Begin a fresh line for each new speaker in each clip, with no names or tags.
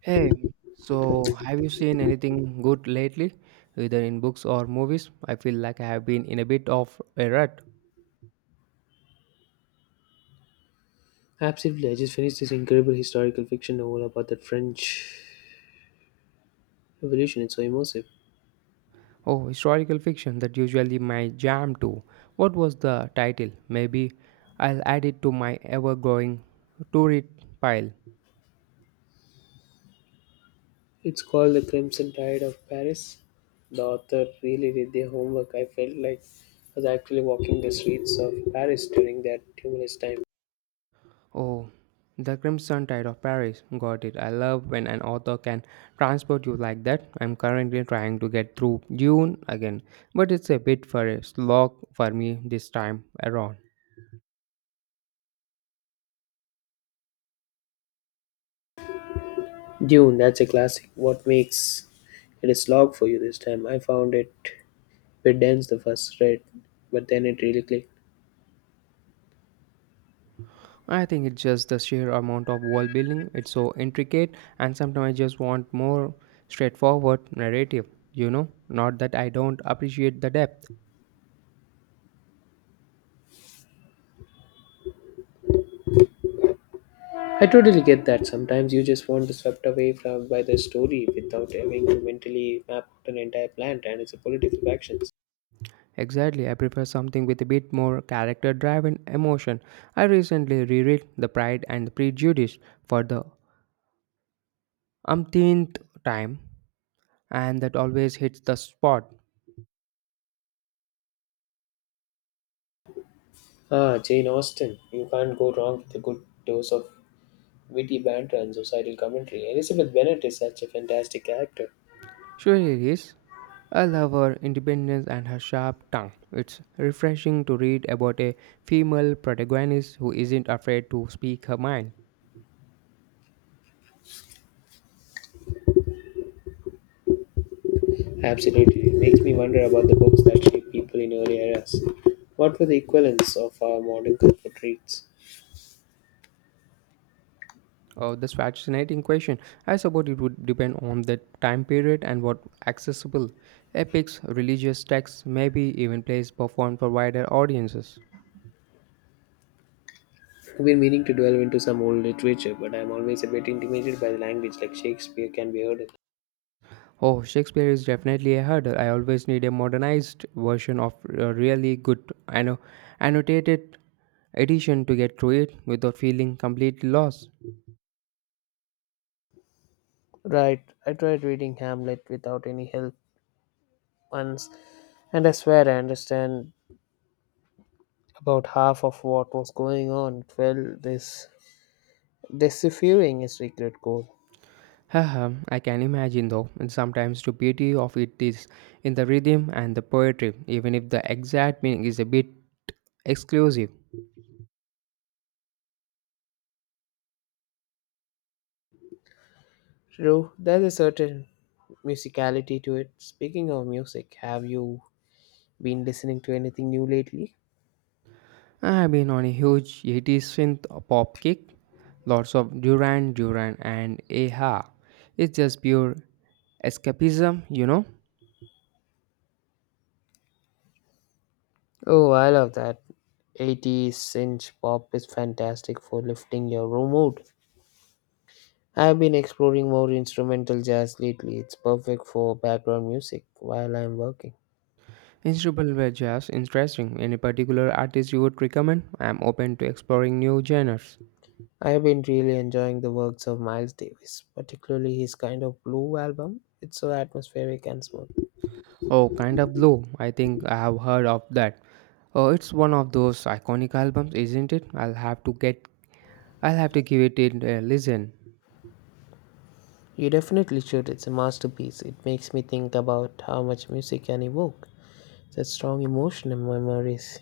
Hey, so have you seen anything good lately, either in books or movies? I feel like I have been in a bit of a rut.
Absolutely, I just finished this incredible historical fiction novel about the French Revolution. It's so immersive.
Oh, historical fiction, that usually my jam too. What was the title? Maybe I'll add it to my ever-growing to-read pile.
It's called The Crimson Tide of Paris. The author really did their homework. I felt like I was actually walking the streets of Paris during that tumultuous time.
Oh, The Crimson Tide of Paris. Got it. I love when an author can transport you like that. I'm currently trying to get through Dune again, but it's a bit for a slog for me this time around.
Dune, that's a classic. What makes it a slog for you this time? I found it a bit dense the first read, but then it really clicked.
I think it's just the sheer amount of world building. It's so intricate, and sometimes I just want more straightforward narrative. Not that I don't appreciate the depth.
I totally get that. Sometimes you just want to swept away from by the story without having to mentally map out an entire plant and its political factions.
Exactly, I prefer something with a bit more character drive and emotion. I recently reread The Pride and the Prejudice for the umpteenth time, and that always hits the spot.
Ah, Jane Austen. You can't go wrong with a good dose of witty banter and societal commentary. Elizabeth Bennet is such a fantastic character.
Surely it is. I love her independence and her sharp tongue. It's refreshing to read about a female protagonist who isn't afraid to speak her mind.
Absolutely. It makes me wonder about the books that shaped people in early eras. What were the equivalents of our modern comfort reads?
Oh, that's fascinating question. I suppose it would depend on the time period and what accessible epics, religious texts, maybe even plays performed for wider audiences.
I've been meaning to delve into some old literature, but I'm always a bit intimidated by the language like Shakespeare can be heard in.
Oh, Shakespeare is definitely a hurdle. I always need a modernized version of a really good anno- annotated edition to get through it without feeling completely lost.
Right, I tried reading Hamlet without any help once, and I swear I understand about half of what was going on. It felt this deciphering his secret code.
Haha, I can imagine though, and sometimes the beauty of it is in the rhythm and the poetry, even if the exact meaning is a bit exclusive.
True, there's a certain musicality to it. Speaking of music, have you been listening to anything new lately?
I've been on a huge 80s synth pop kick, lots of Duran Duran and Aha. It's just pure escapism.
Oh, I love that. 80s synth pop is fantastic for lifting your room mood. I've been exploring more instrumental jazz lately. It's perfect for background music while I'm working.
Instrumental were jazz interesting. Any particular artist you would recommend? I'm open to exploring new genres.
I have been really enjoying the works of Miles Davis, particularly his kind of blue album. It's so atmospheric and smooth.
Oh, kind of blue. I think I have heard of that. Oh, it's one of those iconic albums, isn't it? I'll have to get I'll have to give it a listen.
You definitely should, it's a masterpiece. It makes me think about how much music can evoke such strong emotion and memories.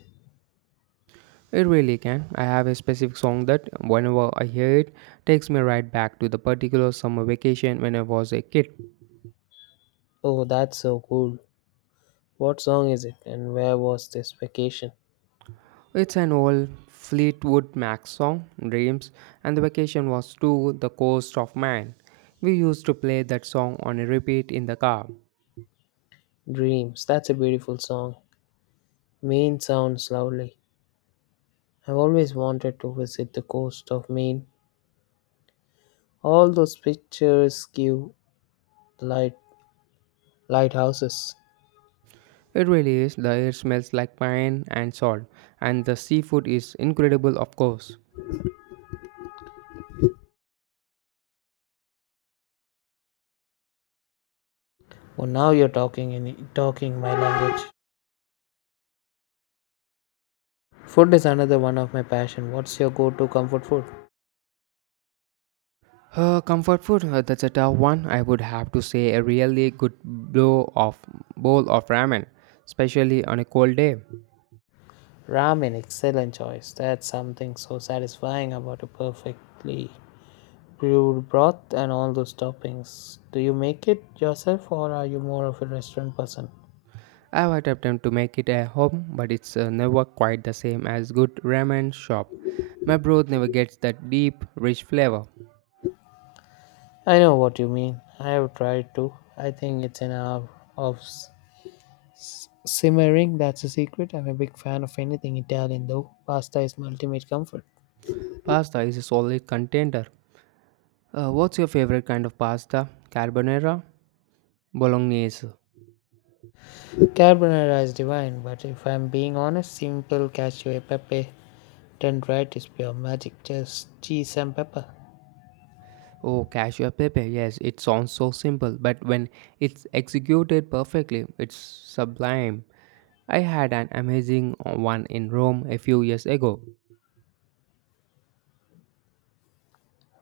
It really can. I have a specific song that whenever I hear it takes me right back to the particular summer vacation when I was a kid.
Oh, that's so cool. What song is it and where was this vacation?
It's an old Fleetwood Mac song, Dreams, and the vacation was to the coast of Maine. We used to play that song on a repeat in the car.
Dreams, that's a beautiful song. Maine sounds lovely. I've always wanted to visit the coast of Maine. All those picturesque light lighthouses.
It really is, the air smells like pine and salt, and the seafood is incredible, of course.
Oh, now you're talking my language. Food is another one of my passion. What's your go-to comfort food?
Comfort food, that's a tough one. I would have to say a really good blow of bowl of ramen, especially on a cold day.
Ramen, excellent choice. That's something so satisfying about a perfectly brewed broth and all those toppings. Do you make it yourself or are you more of a restaurant person?
I've had attempted to make it at home, but it's never quite the same as good ramen shop. My broth never gets that deep, rich flavor.
I know what you mean. I have tried to. I think it's an hour of simmering. That's a secret. I'm a big fan of anything Italian though. Pasta is my ultimate comfort.
Pasta is a solid contender. What's your favorite kind of pasta? Carbonara? Bolognese?
Carbonara is divine, but if I'm being honest, simple cashew pepe turned right is pure magic. Just cheese and pepper.
Oh, cashew pepe. Yes, it sounds so simple, but when it's executed perfectly, it's sublime. I had an amazing one in Rome a few years ago.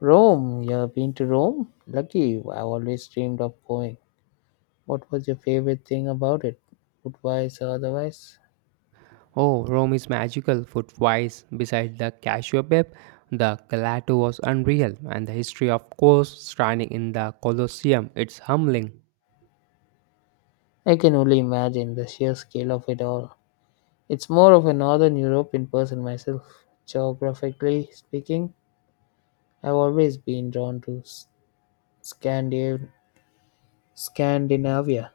Rome, you have been to Rome? Lucky you, I always dreamed of going. What was your favorite thing about it, food wise or otherwise?
Oh, Rome is magical. Food wise, beside the Cassiopeia, the Galato was unreal, and the history of course standing in the Colosseum, it's humbling.
I can only imagine the sheer scale of it all. It's more of a Northern European person myself. Geographically speaking, I've always been drawn to Scandiv- Scandinavia.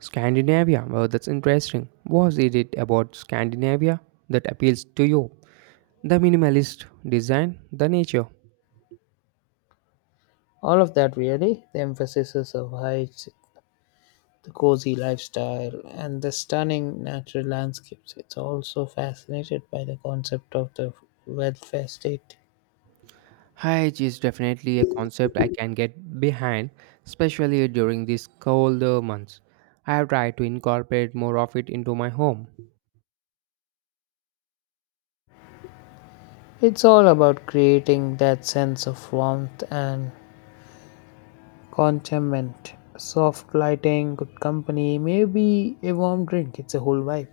Scandinavia, well, that's interesting. What is it about Scandinavia that appeals to you? The minimalist design, the nature.
All of that really, the emphasis of heights, the cozy lifestyle, and the stunning natural landscapes. It's also fascinated by the concept of the welfare state.
Hyge is definitely a concept I can get behind, especially during these colder months. I have tried to incorporate more of it into my home.
It's all about creating that sense of warmth and contentment. Soft lighting, good company, maybe a warm drink. It's a whole vibe.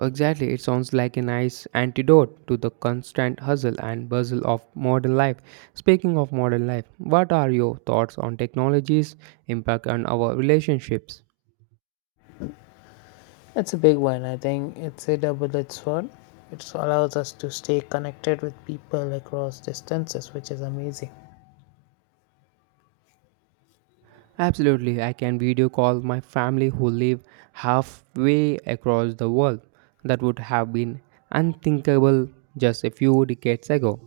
Exactly, it sounds like a nice antidote to the constant hustle and bustle of modern life. Speaking of modern life, what are your thoughts on technology's impact on our relationships?
It's a big one. I think it's a double edged sword. It allows us to stay connected with people across distances, which is amazing.
Absolutely, I can video call my family who live halfway across the world. That would have been unthinkable just a few decades ago.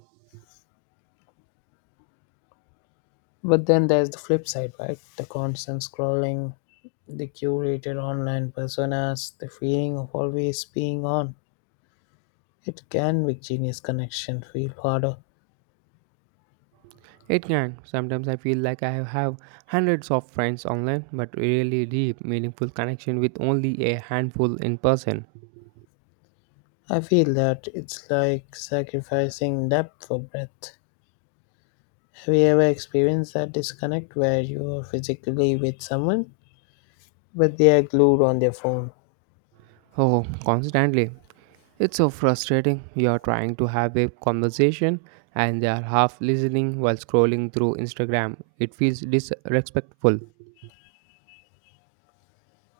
But then there's the flip side, right? The constant scrolling, the curated online personas, the feeling of always being on. It can make genius connection feel harder.
It can. Sometimes I feel like I have hundreds of friends online, but really deep, meaningful connection with only a handful in person.
I feel that it's like sacrificing depth for breadth. Have you ever experienced that disconnect where you are physically with someone, but they are glued on their phone?
Oh, constantly. It's so frustrating. You're trying to have a conversation and they are half listening while scrolling through Instagram. It feels disrespectful.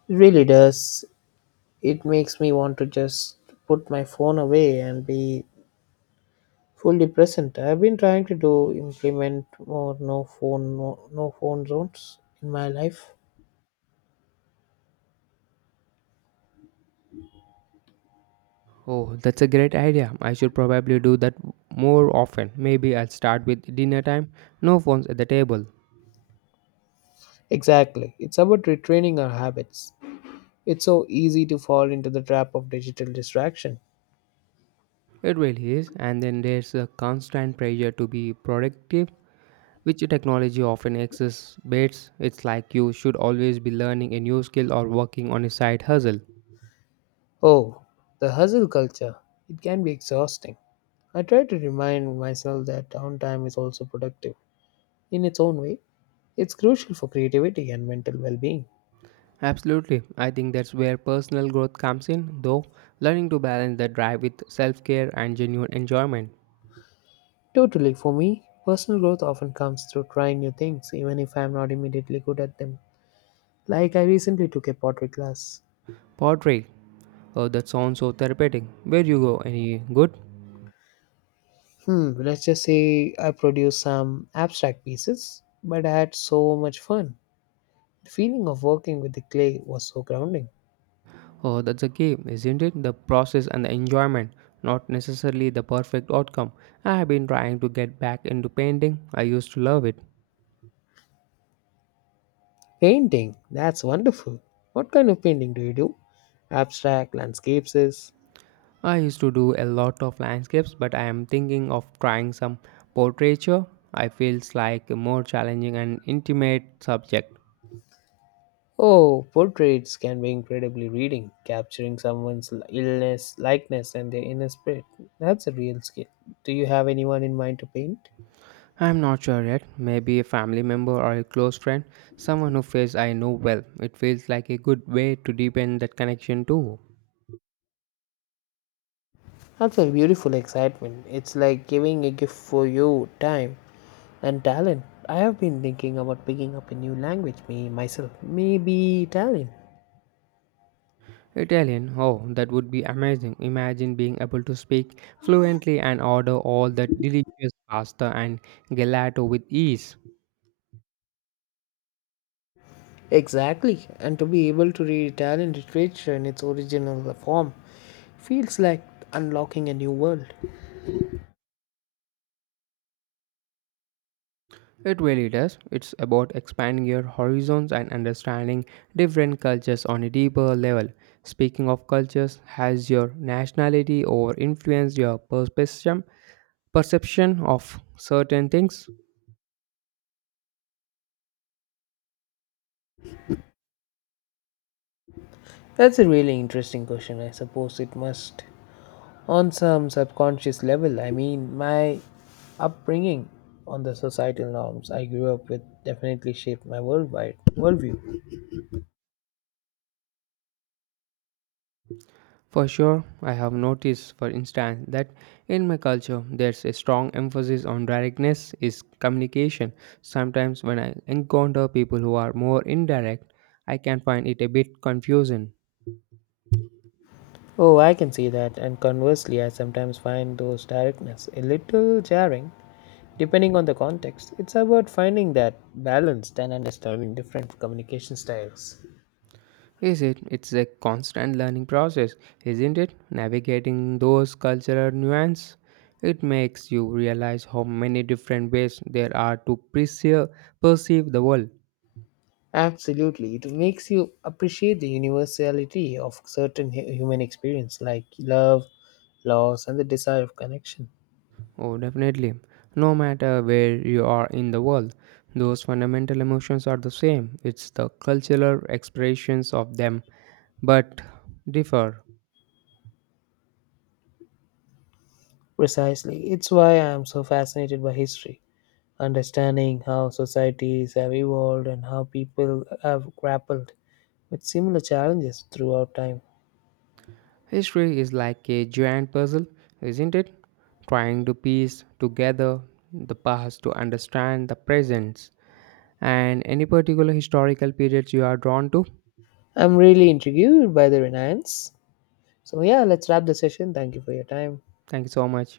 It really does. It makes me want to just put my phone away and be fully present. I've been trying to do implement more no phone no, no phone zones in my life.
Oh, that's a great idea. I should probably do that more often. Maybe I'll start with dinner time. No phones at the table.
Exactly. It's about retraining our habits. It's so easy to fall into the trap of digital distraction.
It really is. And then there's a constant pressure to be productive, which technology often exacerbates. It's like you should always be learning a new skill or working on a side hustle.
Oh, the hustle culture. It can be exhausting. I try to remind myself that downtime is also productive in its own way. It's crucial for creativity and mental well being.
Absolutely. I think that's where personal growth comes in, though, learning to balance the drive with self care and genuine enjoyment.
Totally, for me, personal growth often comes through trying new things, even if I'm not immediately good at them. Like, I recently took a pottery class.
Pottery. Oh, that sounds so therapeutic. Where you go? Any good?
Let's just say I produced some abstract pieces, but I had so much fun. The feeling of working with the clay was so grounding.
Oh, that's the key, isn't it? The process and the enjoyment, not necessarily the perfect outcome. I have been trying to get back into painting. I used to love it.
Painting, that's wonderful. What kind of painting do you do? Abstract, landscapes?
I used to do a lot of landscapes, but I am thinking of trying some portraiture. I feels like a more challenging and intimate subject.
Oh, portraits can be incredibly reading, capturing someone's illness, likeness, and their inner spirit. That's a real skill. Do you have anyone in mind to paint?
I'm not sure yet. Maybe a family member or a close friend, someone who face I know well. It feels like a good way to deepen that connection too.
That's a beautiful excitement. It's like giving a gift for your time and talent. I have been thinking about picking up a new language, me myself, maybe Italian.
Italian, oh, that would be amazing. Imagine being able to speak fluently and order all that delicious pasta and gelato with ease.
Exactly, and to be able to read Italian literature in its original form feels like unlocking a new world.
It really does. It's about expanding your horizons and understanding different cultures on a deeper level. Speaking of cultures, has your nationality or influenced your perspective perception of certain things?
That's a really interesting question. I suppose it must, on some subconscious level. I mean, my upbringing on the societal norms I grew up with definitely shaped my worldwide worldview.
For sure, I have noticed for instance that in my culture there's a strong emphasis on directness is communication. Sometimes when I encounter people who are more indirect, I can find it a bit confusing.
Oh, I can see that, and conversely, I sometimes find those directness a little jarring, depending on the context. It's about finding that balance and understanding different communication styles.
Is it it's a constant learning process, isn't it, navigating those cultural nuances. It makes you realize how many different ways there are to perceive the world.
Absolutely, it makes you appreciate the universality of certain human experience, like love, loss, and the desire of connection.
Oh, definitely. No matter where you are in the world, those fundamental emotions are the same. It's the cultural expressions of them, but differ.
Precisely, it's why I am so fascinated by history, understanding how societies have evolved and how people have grappled with similar challenges throughout time.
History is like a giant puzzle, isn't it? Trying to piece together the past to understand the present. And any particular historical periods you are drawn to?
I'm really intrigued by the Renaissance. So, yeah, let's wrap the session. Thank you for your time.
Thank you so much.